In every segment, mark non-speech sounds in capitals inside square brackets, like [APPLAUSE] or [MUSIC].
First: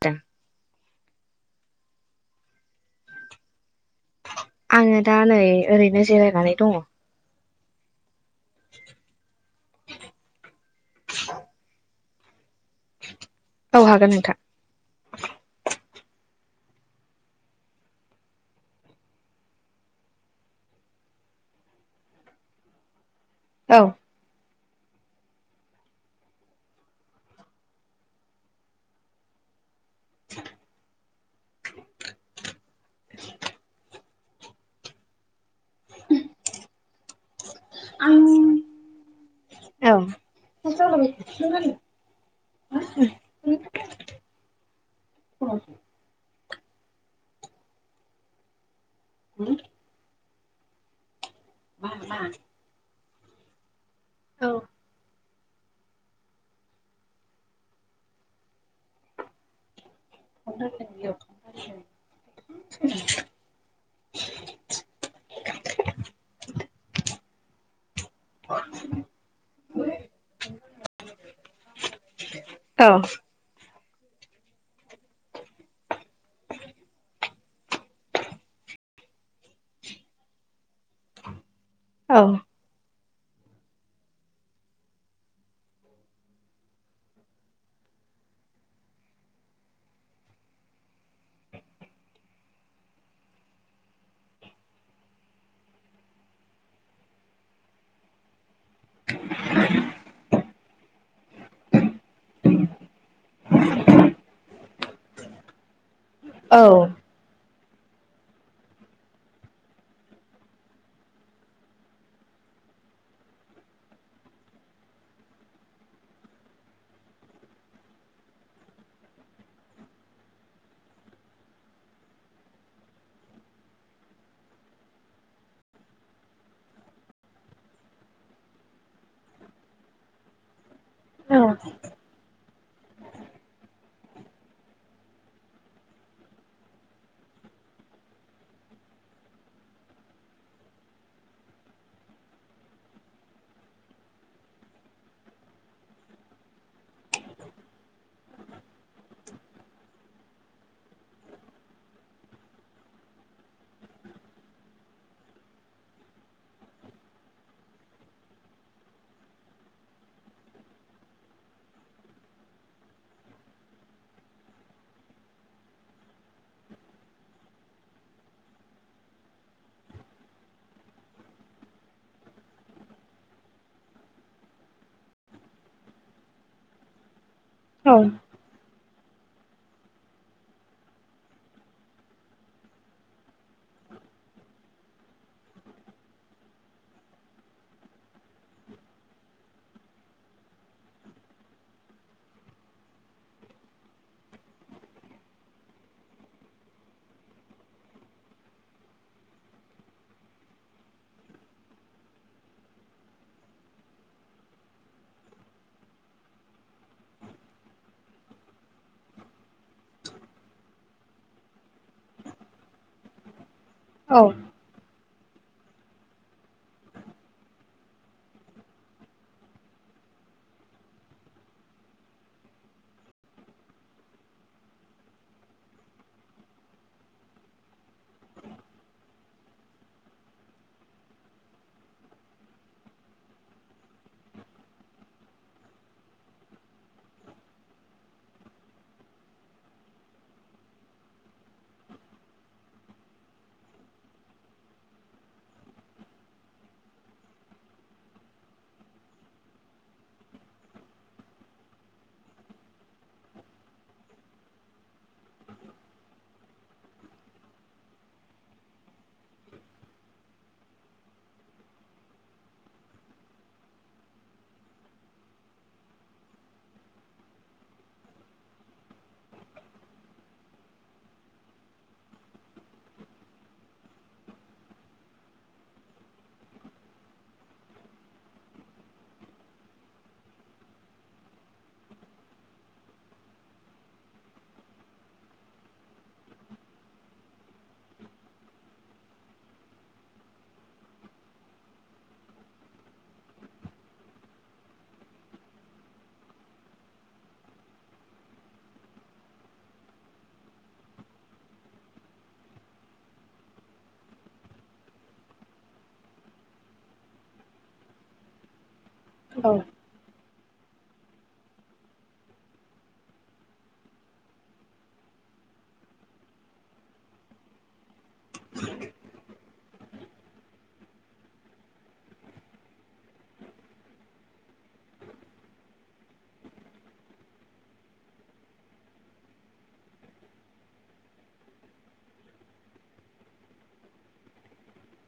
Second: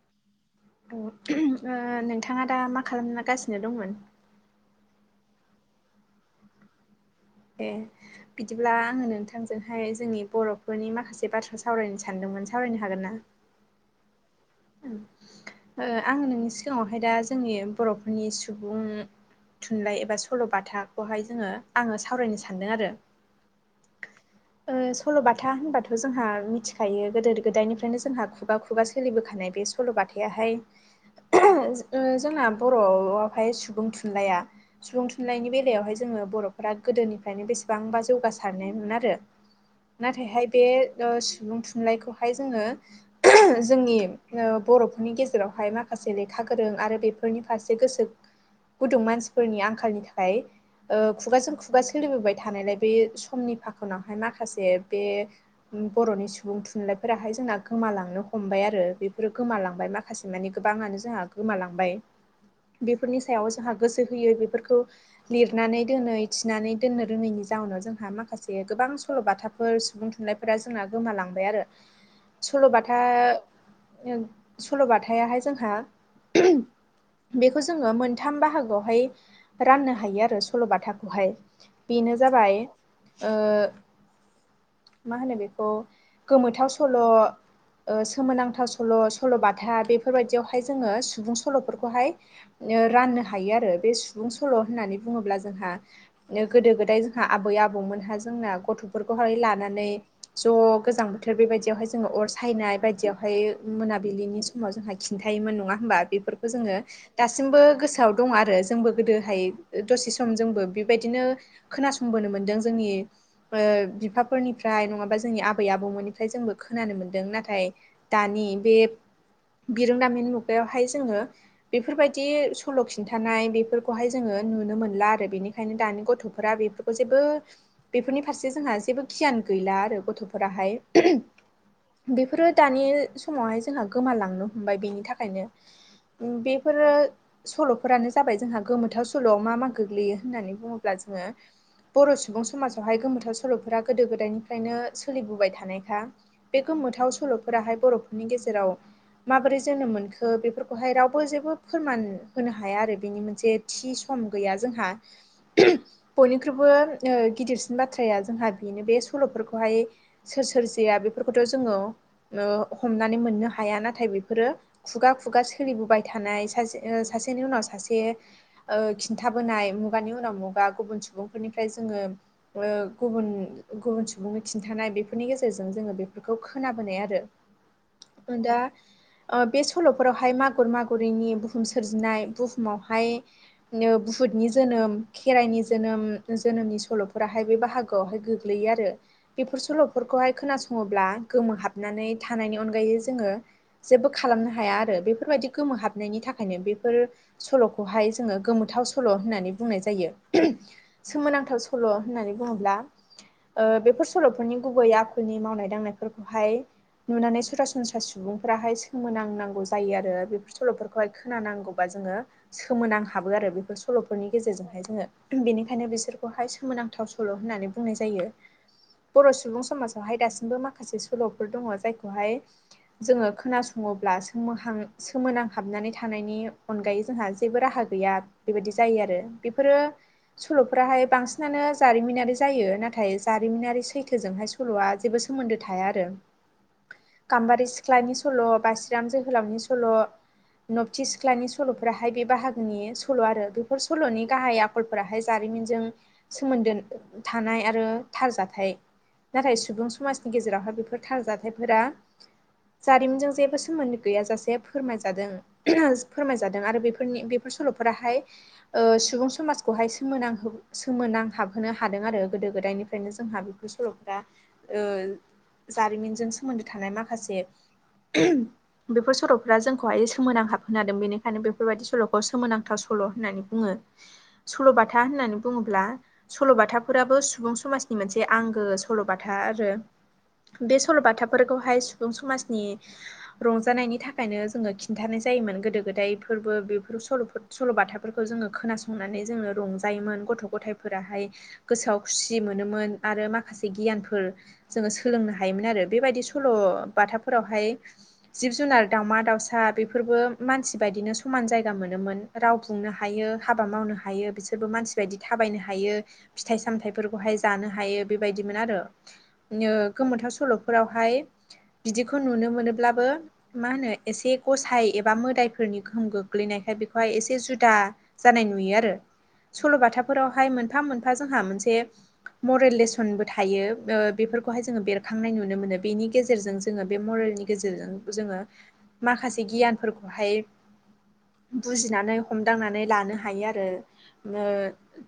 दे ओ नोंथाङा दा मा खालामगासिनो दंमोन आङो दा नै ओरैनो जिरायनानै दङ ए बिदिब्ला आङो नोंथांजोंहाय जोंनि बर'फोरनि माखासे बाथ्रा सावरायनोसो सानदोंमोन सावरायनो हागोनना औ हागोन नोंथां आं नोंनि सिगाङावहाय दा जोंनि बर'फोरनि सुबुं थुनलाइ एबा सल'बाथाखौहाय जोङो आङो सावरायनो सानदों आरो औ ओ सल'बाथा होनबाथ जोंहा मिथिखायो गोदो गोदायनिफ्रायनो जोंहा खुगा खुगा सोलिबोखानाय बे सल' बाथायाहाय जोंना बर'आवहाय सुबुं थु थुनलाया सुबुं थुनलाइनि बेलायावहाय जोङो बर' फोरा गोदोनिफ्रायनो बेसेबांबा जौगासारनायमोन आरो औ नाथायहाय बे ओ सुबुं थुनलाइखौहाय जोङो जोंनि बर'फोरनि गेजेरावहाय मा खासे लेखा गोरों आरो बेफोरनि फारसे गोसो गुदुं मानसिफोरनि आंखालनि थाखा य खुगाजों खुगा सोलिबोबाय थानायलाय बे समनि फाखोनावहाय माखासे बे बर'नि सुबुं थुनलाइफोराहाय जोंना गोमालांनो हमबाय आरो बेफोरो गोमालांबाय मा खासे मानि गोबाङानो जोंहा गोमालांबाय बेफोरनि सायाव जोंहा गोसो होयो बेफोरखौ लिरनानै दोनै थिनानै दोननो रोङैनि जाउनाव जोंहा माखासे गोबां सल'बाथाफोर सुबुं थुनलाइफोरा जोंना गोमालांबाय आरो सल'बाथा औ सल'बाथायाहाय जोंहा बेखौ जोङो मोनथाम बाहागोआवहाय राननो हायो आरो सल'बाथाखौहाय बेनो औ जाबाय ओ मा होनो बेखौ गोमोथाव सल' ओ सोमोनांथाव सल' सल' बाथा बेफोरबायदियावहाय जोङो सुबुं सल'फोरखौहाय ओ राननो हायो आरो बे सुबुं सल' होननानै बुङोब्ला जोंहा गोदो गोदाय जोंहा आबै आबौमोनहा जोंना गथ'फोरखौहाय लानानै ज गोजां ओमफ्राय बेबायदियावहाय जोङो अर सायनाय बायदियावहाय मोनाबिलिनि समाव जोंहा खिन्थायोमोन नङा होमबा बेफोर खौ औ जोङो दासिमबो गोसोआव दं आरो जोंबो गोदोहाय दसे सम जोंबो बेबायदिनो खोनासंबोनो मोन्दों जोंनि ओ बिफाफोरनिफ्राय नङाबा जोंनि आबै आबौमोननिफ्राय जोंबो खोनानो मोन्दों नाथाय दानि बे बिरोंदामिन मुगायावहाय जोङो बेफोरबायदि सल' खिन्थानाय बेफोरखौहाय जोङो नुनो मोनला आरो बेनिखायनो दानि गथ'फोरा बे खौ जेबो बेफोरनि फारसे जोंहा जेबो गियान गैला आरो गथ'फोराहाय औ बेफोरो दानि समावहाय जोंहा गोमालांनो हमबाय बेनि थाखायनो बेफोरो सल'फोरानो जाबाय जोंहा गोमोथाव सल'आव मा मा गोग्लैयो होननानै बुङोब्ला जोङो बर' सुबुं समाजावहाय गोमोथाव सल'फोरा गोदो गोदायनिफ्रायनो सोलिबोबाय थानायखा बे गोमोथाव सल'फोराहाय बर'फोरनि गेजेराव माबोरै जोनोम मोनखो बेफोरखौहाय रावबो जेबो फोरमान होनो हाया आरो बेनि मोनसे थि सम गैया जोंहा बयनिख्रुइबो गिदिर सिन बाथ्राया जोंहा बेनो बे सल'फोरखौहाय सोर सोर जया बेफोरखौथ' जोङो ओ हमनानै मोननो हाया नाथाय बेफोरो खुगा खुगा सोलिबोबाय थानाय सासे सासेनि उनाव सासे ओ खिन्थाबोनाय मुगानि उनाव मुगा गुबुन सुबुंफोरनिफ्राय जोङो गुबुन गुबुन सुबुंनि खिन्थानाय बेफोरनि गेजेरजों जोङो बेफोरखौ खोनाबोनाय आरो [INAUDIBLE] औ दा ओ बे सल'फोरावहाय मागुर मागुरिनि बुहुम सोरजिनाय बुहुमावहाय बुतनि जोनोम खेराइनि जोनोम जोनोमनि सल' फोराहाय बे बाहागोआवहाय गोग्लैयो आरो बेफोर सल'फोरखौहाय खोनासङोब्ला गोमोहाबनानै थानायनि अनगायै जोङो जेबो खालामनो हाया आरो बेफोरबायदि गोमोहाबनायनि थाखायनो बेफोर सल'खौहाय जोङो गोमोथाव सल' होननानै बुंनाय जायो सोमोनांथाव स सल' होननानै बुङोब्ला ओ बेफोर सल'फोरनि गुबै आखुनि मावनाय दांनायफोरखौहाय नुनानै सरासनस्रा सुबुंफोराहाय सोमोनांनांगौ जायो आरो बेफोर सल'फोर खौहाय खोनांगौबा जोङो सोनां हाबो आरो बैफोर स सल'फोरनि गेजेरजोंहाय जोङो बेनिखायनो बिसोरखौहाय सोमोनांथाव सल' होननानै बुंनाय जायो बर' सुबुं समाजावहाय दासिमबो माखासे सल'फोर दङ जायखौहाय जोङो खोनासङोब्ला सोमोहां सोमोनांहाबनानै थानायनि अनगायै जोंहा जेबो राहा गैया बेबायदि जायो आरो बेफोरो सल'फ्राहाय बांसिन नानो जारिमिनारि जायो नाथाय जारिमिनारि सैथोजोंहाय सल'आ जेबो सोमोन्दो थाया आरो गाम्बारि सिख्लानि सल' बासिराम जोहोलावनि सल' नबथि सिख्लानि सल'फोराहाय बे बाहागोनि सल' आरो बेफोर सल'नि गाहाय आ आखलफोराहाय जारिमिनजों सोमोन्दो थानाय आरो थारजाथाइ नाथाय सुबुं समाजनि गेजेरावहाय बेफोर थारजाथाइफोरा जारिमिनजों जेबो सोमोन्दो गैयाजासे फोरमायजादों फोरमायजादों आरो बेफोरनि बेफोर सल'फोराहाय ओ सुबुं समाजखौहाय सोमोनांहो सो सोमोनां हाबहोनो हादों आरो गोदो गोदायनिफ्रायनो जोंहा बेफोर सल'फोरा ओ जारिमिनजों सोमोन्दो थानाय माखासे बेफोर सल'फ्रा जोंखौहाय सोमोनांहाब होनो हादों बेनिखायनो बेफोरबायदि सल'खौ सोमोनांथाव सल' होननानै बुङो सल'बाथा होननानै बुङोब्ला सल'बाथाफोराबो सुबुं समाजनि मोनसे आंगो सल'बाथा आरो बे सल'बाथाफोरखौहाय सुबुं समाजनि रंजानायनि थाखायनो जोङो खिन्थानाय जायोमोन गोदो-गोदायफोरबो बेफोर सल'फोर सल'बाथाफोरखौ जोङो खोनासंनानै जोङो रंजायोमोन गथ'। गथ' गथायफोराहाय गोसोआव खुसि मोनोमोन आरो माखासे गियानफोर जोङो सोलोंनो हायोमोन आरो बेबायदि सल' बाथाफोरावहाय जिब जुनार दावउमा दाउसा बेफोरबो मानसि बायदिनो समान जायगा मोनोमोन। राव बुंनो हायो हाबा मावनो हायो बिसोरबो मानसि बायदि थाबायनो हायो फिथाइ-सामथायाइफोरखौहाय जानो हायो बेबायदिमोन आरो औ गोमोथाव सल'फोरावहाय बिदिखौ नुनो मोनोब्लाबो। मा होनो एसे गसाइ एबा मोदायफोरनि गोहोम गोग्लैनायखाय बेखौहाय एसे जुदा जानाय नुयो आरो सल'बाथाफोरावहाय मोनफा मोनफा जोंहा मोनसे मरेल लेसनबो थायो बेफोरखौहाय जोङो बेरखांनाय नुनो मोनो बेनि गेजेरजों जोङो बे मरेलनि ओ गेजेरजों जोङो माखासे गियानफोरखौहाय बुजिनानै हमदांनानै लानो हायो आरो ओ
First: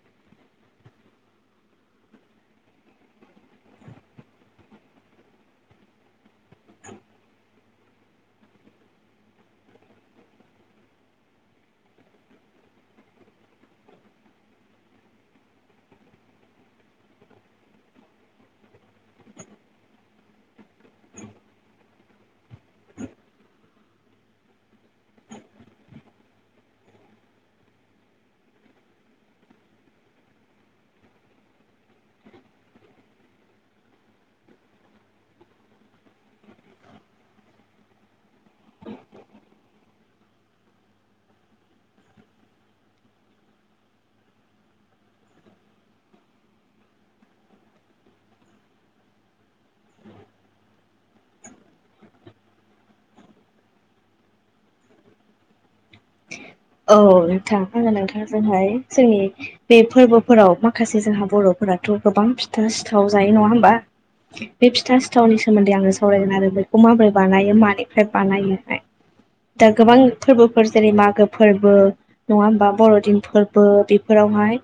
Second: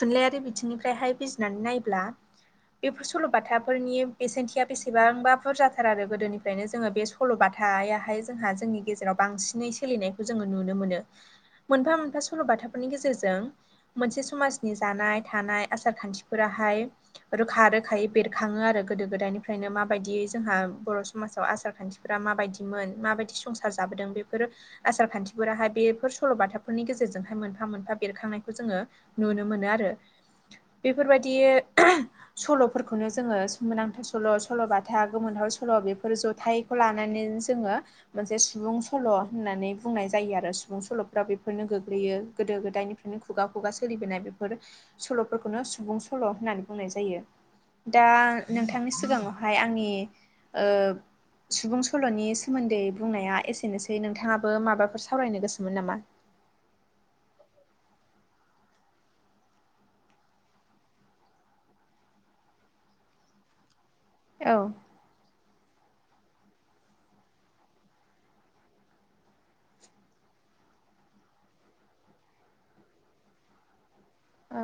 थुनलाइयारि बिथिंनिफ्रायहाय बिजिनानै नायोब्ला बेफोर सल'बाथाफोरनि बेसेनथिया बेसेबांबा बुरजाथार आरो गोदोनिफ्रायनो जोङो बे सल'बाथायाहाय जोंहा जोंनि गेजेराव बांसिनै सोलिनायखौ जोङो नुनो मोनो। मोनफा मोनफा सल'बाथाफोरनि गेजेरजों मोनसे समाज नि जानाय, थानाय, आसार, खान्थिफोराहाय रोखा रोखायै बेरखाङो आरो गोदो गोदायनिफ्रायनो माबायदियै जोंहा बर' समाजाव आसार खान्थि फोर्रा माबायदिमोन माबायदि संसार जाबोदों बेफोर आसार खान्थिफोराहाय बेफोर सल'बाथाफोरनि गेजेरजोंहाय मोनफा मोनफा बेरखांनायखौ जोङो नुनो मोनो आरो बेफोर बायदि ओ सल'फोरखौनो जोङो सोमोनांथाव, सल' सल'बाथा, गोमोनहाव सल' बेफोर जथाय खौ लानानै जोङो मोनसे सुबुं सल' होननानै बुंनाय जायो आरो सुबुं सल'फ्रा बेफोरनो गोग्लैयो गोदो-गोदायनिफ्राय खुगा खुगा सोलिबोनाय बेफोर सल'फोरखौनो सुबुं सल' होननानै बुंनाय जायो। दा नोंथांनि सिगाङावहाय आंनि ओ सुबुं सल'नि सोमोन्दै बुंनाया एसेनोसै नोंथाङाबो माबाफोर सावरायनो गोसोमोन नामा? औ नोंथां आङो नोंथां जोनहाय जोंनि। बे फोरबोफोराव माखासे जोंहा बर'फोराथ' गोबां फिथा सिथाव जायो नङा होमबा! औ बे फिथा सि सिथावनि सोमोन्दै आङो सावरायगोन आरो बेखौ माबोरै बानायो मानिफ्राय बानायो दा गोबां फोरबोफोर जेरै मागो फोरबो नङा होमबा बर'दिन फोरबो बेफोरावहाय औ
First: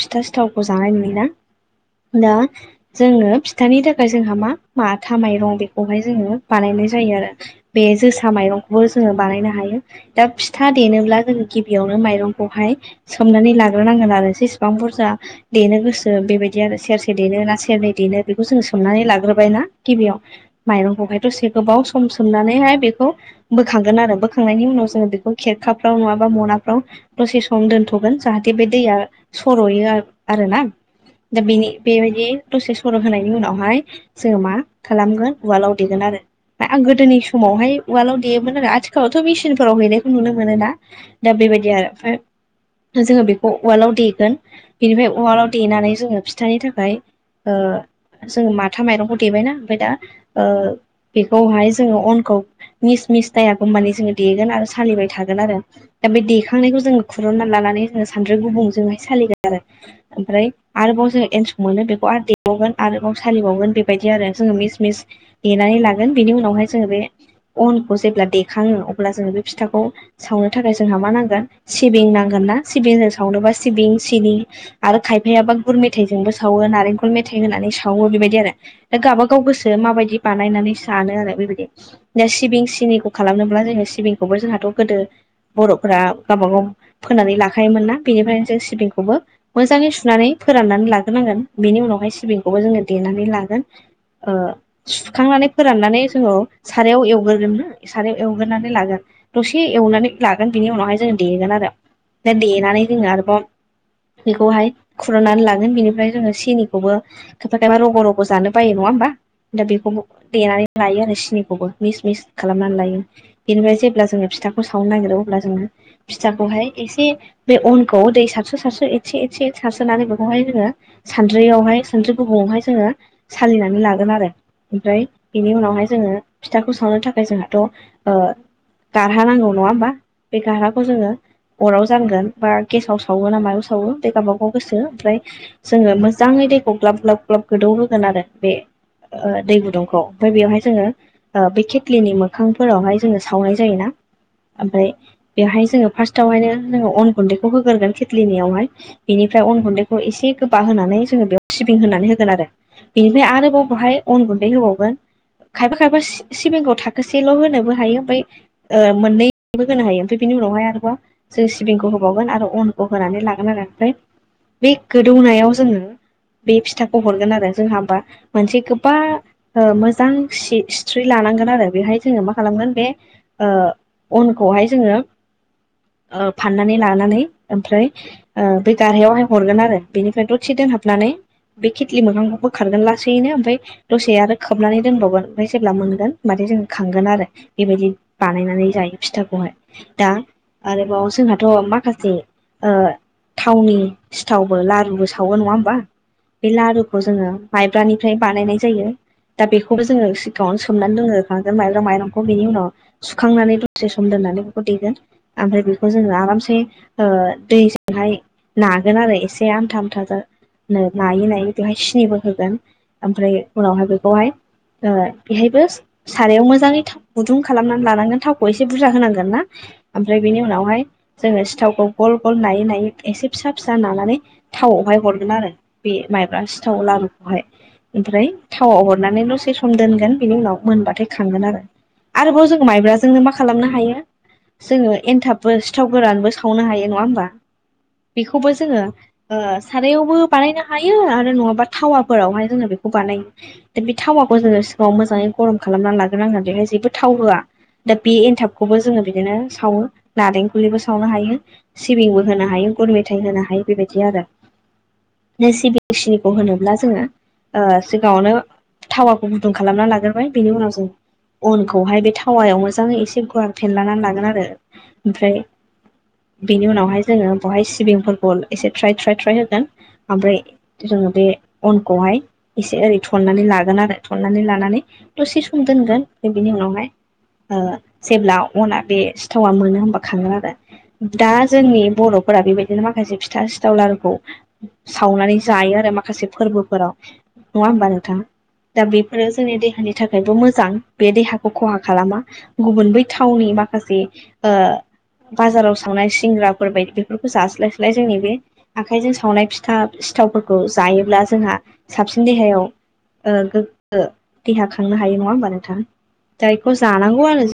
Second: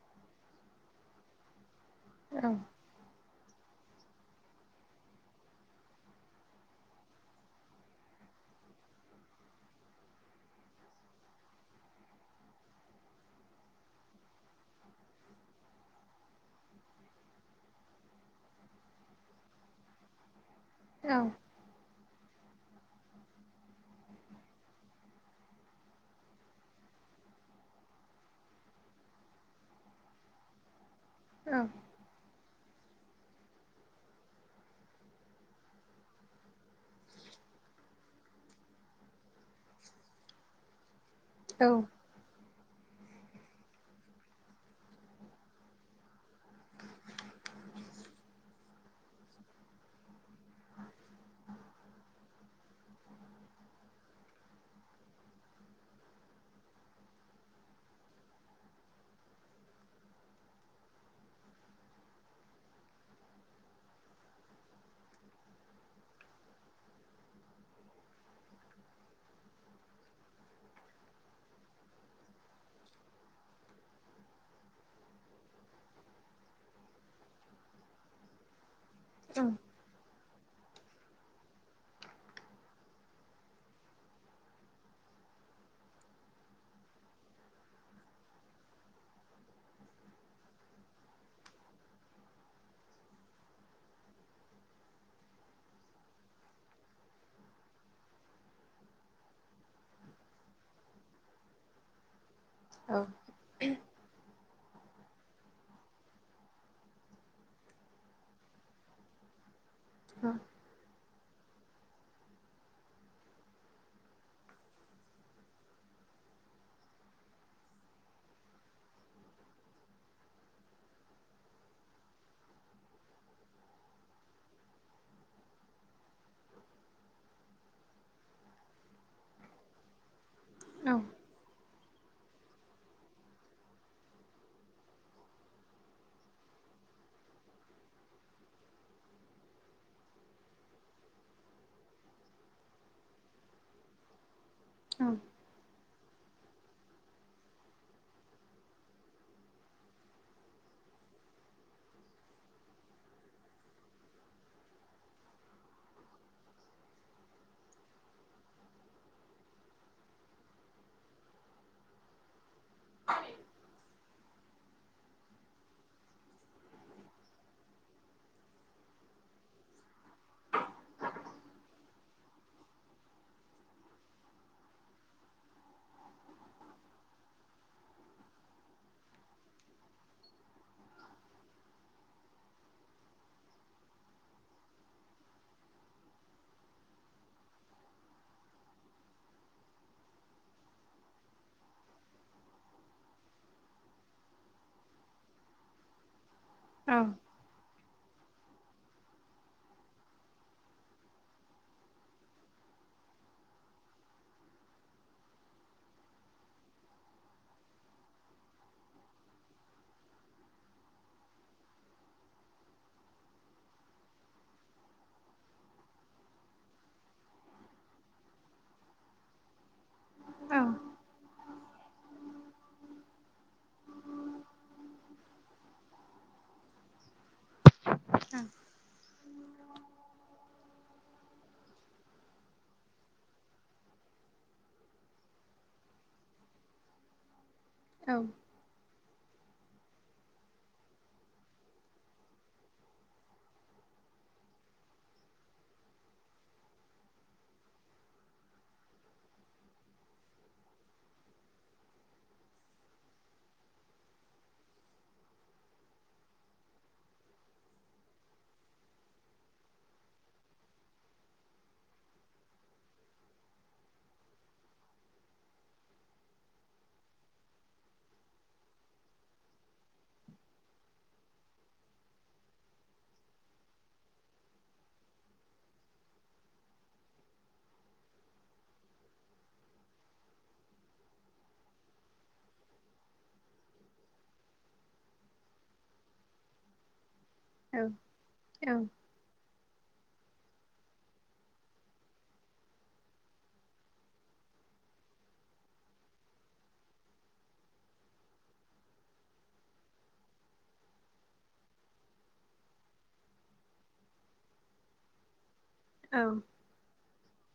फिथा सिथावखौ जानाय नुयोना दा औ जोङो। थानि थाखाय जोंहा मा मा थामा माइरं बेखौहाय जोङो बानायनाय जायो आरो। बे जोसा माइरंखौबो जोङो बानायनो हायो। दा फिथा देनोब्ला जोङो गिबियावनो माइरंखौहाय सोमनानै लाग्रोनांगोन आरो जसेबां बुरजा देनो गोसो बेबायदि आरो सेरसे देनो ना सेरनै देनो बेखौ जोङो सोंनानै लाग्रोबायना गिबियाव माइरंखौहायथसे गोबाव सम सोमनानैहाय बेखौ बोखांगोन आरो बोखांनायनि उनावस जोङो बेखौ खेरखाफ्राव नङाबा मोनाफ्राव दसे सम दोनथ'गोन जाहाथे बे दैया सर'यो आरो ना? दा औ बेनि बे बादि दसे सर' होनायनि उनावहाय जोङो मा खालामगोन उवालाव देगोन आरो। आं गोदोनि समावहाय उवालाव देयोमोन आरो आथिखालाव थ' मेसिन फोराव हैनायखौ नुनो मोनो दा दा औ बेबायदि आरो ओमफ्राय। जोङो बेखौ उवालाव देगोन बेनिफ्राय उवालाव देनानै जोङो। फिथानि थाखाय जोङो मा माथा माइरंखौ देबायना ओमफ्राय दा ओ बेखौहाय जोङो अनखौ मिस मिस जायागौ माने जोङो देगोन आरो सालिबाय थागोन आरो। दा बे देखांनायखौ जोङो खुरन्ना लानानै जोङो सानद्रि गुबुंजोंहाय सालिगोन आरो ओमफ्राय आरोबाव जोङो एन्सक मोनो बेखौ आरो देबावगोन आरोबाव सालिबावगोन बेबायदि आरो जोङो मिस मिस देनानै लागोन बिनि उनावहाय जोङो बे अनखौ जेब्ला देखाङो अब्ला जोङो बे फिथाखौ सावनो थाखाय जोंहा मा नांगोन सिबिं नांगोन ना सिबिंजों सावनोबा सिबिं सिनि आरो खायफायाबा गुर मेथाइजोंबो सावो नारेंखल मेथाइ होनानै सावो बेबायदि आरो दा गावबा गाव गोसो माबायदि बानायनानै सानो आरो बेबायदि सिबिं सिनिखौ खालामनोब्ला जोङो सिबिंखौबो जोंहाथ' गोदो बर'फोरा गावबा गाव फोननानै लाखायोमोन ना बेनिफ्रायनो जों सिबिंखौबो मोजाङै सुनानै फोराननानै लाग्रोनांगोन बेनि उनावहाय सिबिंखौबो जोङो देनानै लागोन। ओ सुखांनानै फोराननानै जोङो सारायाव एवगोरोगोन सारायाव एवगोरोनानै लागोन दसे एवनानै लागोन बिनि उनावहाय जों देगोन आरो। देनानै औ जोङो आरोबाव बेखौहाय खुरनानै लागोन बिनिफ्राय जोङो सिनिखौबो खायफा खायफा रग' रग' जानो बायो नङा होमबा? दा बेखौबो औ देनानै लायो आरो सिनिखौबो मिस मिस खालामनानै लायो। बेनिफ्राय जेब्ला जोङो फिथाखौ सावनो नागिरो अब्ला जोङो फिथाखौहाय एसे बे अनखौ दै सारसो सारसो एसे एसे सारसोनानै बेखौहाय जोङो सानद्रियावहाय सानद्रि गुबुंयावहाय जोङो सालिनानै लागोन आरो ओमफ्राय बेनि उनावहाय जोङो फिथाखौ सावनो थाखाय जोंहाथ' ओ गारहा नांगौ नङा होमबा बे गारहाखौ औ जोङो अराव जानगोन बा गेसाव सावो ना मायाव सावो बे गावबागाव गोसो ओमफ्राय जोङो मोजाङै दैखौ ग्लाब ग्लाब ग्लाब गोदौहोगोन आरो बे दै गुदुंखौ ओमफ्राय बेवहाय जोङो बे खेथ्लिनि मोखां फोरावहाय जोङो सावनाय जायोना ओमफ्राय औ बेवहाय जोङो फार्स्टआवहायनो जोङो अन गुन्दैखौ होग्रोगोन खेथ्लिनियावहाय बेनिफ्राय अन गुन्दैखौ एसे गोबा होनानै जोङो बेयाव सिबिं होनानै होगोन आरो। बेनिफ्राय आरोबाव बहाय अन गुन्दै होबावगोन खायफा खायफा सि सि सिबिंखौ थाखोसेल' हो नोबो हायो ओमफ्राय मोननैबो होनो हायो ओमफ्राय बिनि उनावहाय आरोबा जों सिबिंखौ होबावगोन आरो अनखौ होनानै लागोन आरो ओमफ्राय बे गोदौनायाव जों बे फिथाखौ हरगोन आरो जोंहा बा मोनसे गोबबा मोजां खुसि सिथ्रि लानांगोन आरो बेहाय जोङो मा खालामगोन बे ओ अनखौहाय जोङो ओ फाननानै लानानै ओमफ्राय ओ बे गारहायावहाय हरगोन आरो बेनिफ्राय दसे दोनहाबनानै बे खिथलि मोखांखौ बोखारगोन लासैनो ओमफ्राय दसे आरो खोबनानै दोनबावगोन ओमफ्राय जेब्ला मोनगोन होमबाथाय जों खांगोन आरो। बेबायदि बानायनानै जायो फिथाखौहाय। दा आरोबाव जोंहाथ' माखासे ओ थावनि सिथावबो लारुबो सावो नङा होमबा बे औ लारुखौ जोंङो माइब्रानिफ्राय बानायनाय जायो दा बेखौबो जोंङो सिगाङावनो सोमनानै दोनग्रोखागोन माइब्रा माइरं अ बेनि उनाव सुखांनानै दसे सम दोननानै बेखौ देगोन ओमफ्राय बेखौ जोंङो आरामसे ओ दैजोंहाय नागोन आरो एसे आमथा आमथा‌ जा नायै नायै बेवहाय सिनिबो होगोन ओमफ्राय उनावहाय बेखौहाय ओ बेहायबो सारायाव मोजाङै थाव गुदुं खालामनानै लानांगोन थावखौ एसे बुरजा होनांगोन ना ओमफ्राय बेनि उनावहाय औ जोंङो सिथावखौ गल गल नायै नायै एसे फिसा फिसा नानानै थावआवहाय हरगोन आरो बे माइब्रा सिथाव लारुखौहाय। ओमफ्राय थावाव हरनानैल' से सम दोनगोन बेनि उनाव मोनबाथाय खांगोन आरो। आरोबाव जोंङो माइब्राजोंनो मा खालामनो हायो। जोंङो एन्थाबबो सिथाव गोरानबो सावनो हायो नंङा होमबा औ बेखौबो जोंङो ओ सारायावबो बानायनो हायो आरो नंङाबा थावाफोरावहाय जोंङो बेखौ बानायो। दा बे थावाखौ जोंङो सिगाङाव मोजाङै गरम खालामनानै लाग्रो नांगोन। बेहाय जेबो थाव होआ दा बे एनथाबखौबो जोङो बिदिनो सावो नारेंखुलनिबो सावनो हायो। सिबिंबो होनो हायो। गुर मेथाइ होनो हायो बेबायदि आरो। नो सिबिं सिनिखौ होनोब्ला जोंङो ओ सिगाङावनो थावाखौ गुदुं खालामना लाग्रोबाय बेनि उनाव जों अनखौहाय बे थावायाव मोजांङै एसे गुवार फेनलानानै लागोन। आरो ओमफ्राय बेनि उनावहाय जोंङो बहाय सिबिंफोरखौ एसे थ्रायथ्राय थ्राय होगोन ओमफ्राय जोङो बे अनखौहाय एसे ओरै थननानै लागोन आरो थननानै लानानै दसे सम दोनगोन बिनि उनावहाय ओ जेब्ला अना बे सिथावा मोनो होमबा खांङो आरो दा जोंनि बर'फोरा बेबायदिनो माखासे फिथा सिथाव लारुखौ सावनानै जायो आरो माखासे फोरबोफोराव नङा होमबा नोंथांङा दा औ बेफोरो जोंनि देहानि थाखायबो मोजां। बे देहाखौ खहा खालामा। गुबुन बै थावनि माखासे ओ बाजाराव सावनाय सिंग्राफोर बायदि बेफोरखौ जास्लायस्लाय जोंनि बे आखाइजों सावनाय फिथा सिथावफोरखौ जायोब्ला जोंहा साबसिन देहायाव ओ गोगो देहा खांनो हायो नङा होमबा नोंथां? औ खौ जानांगौ आरो।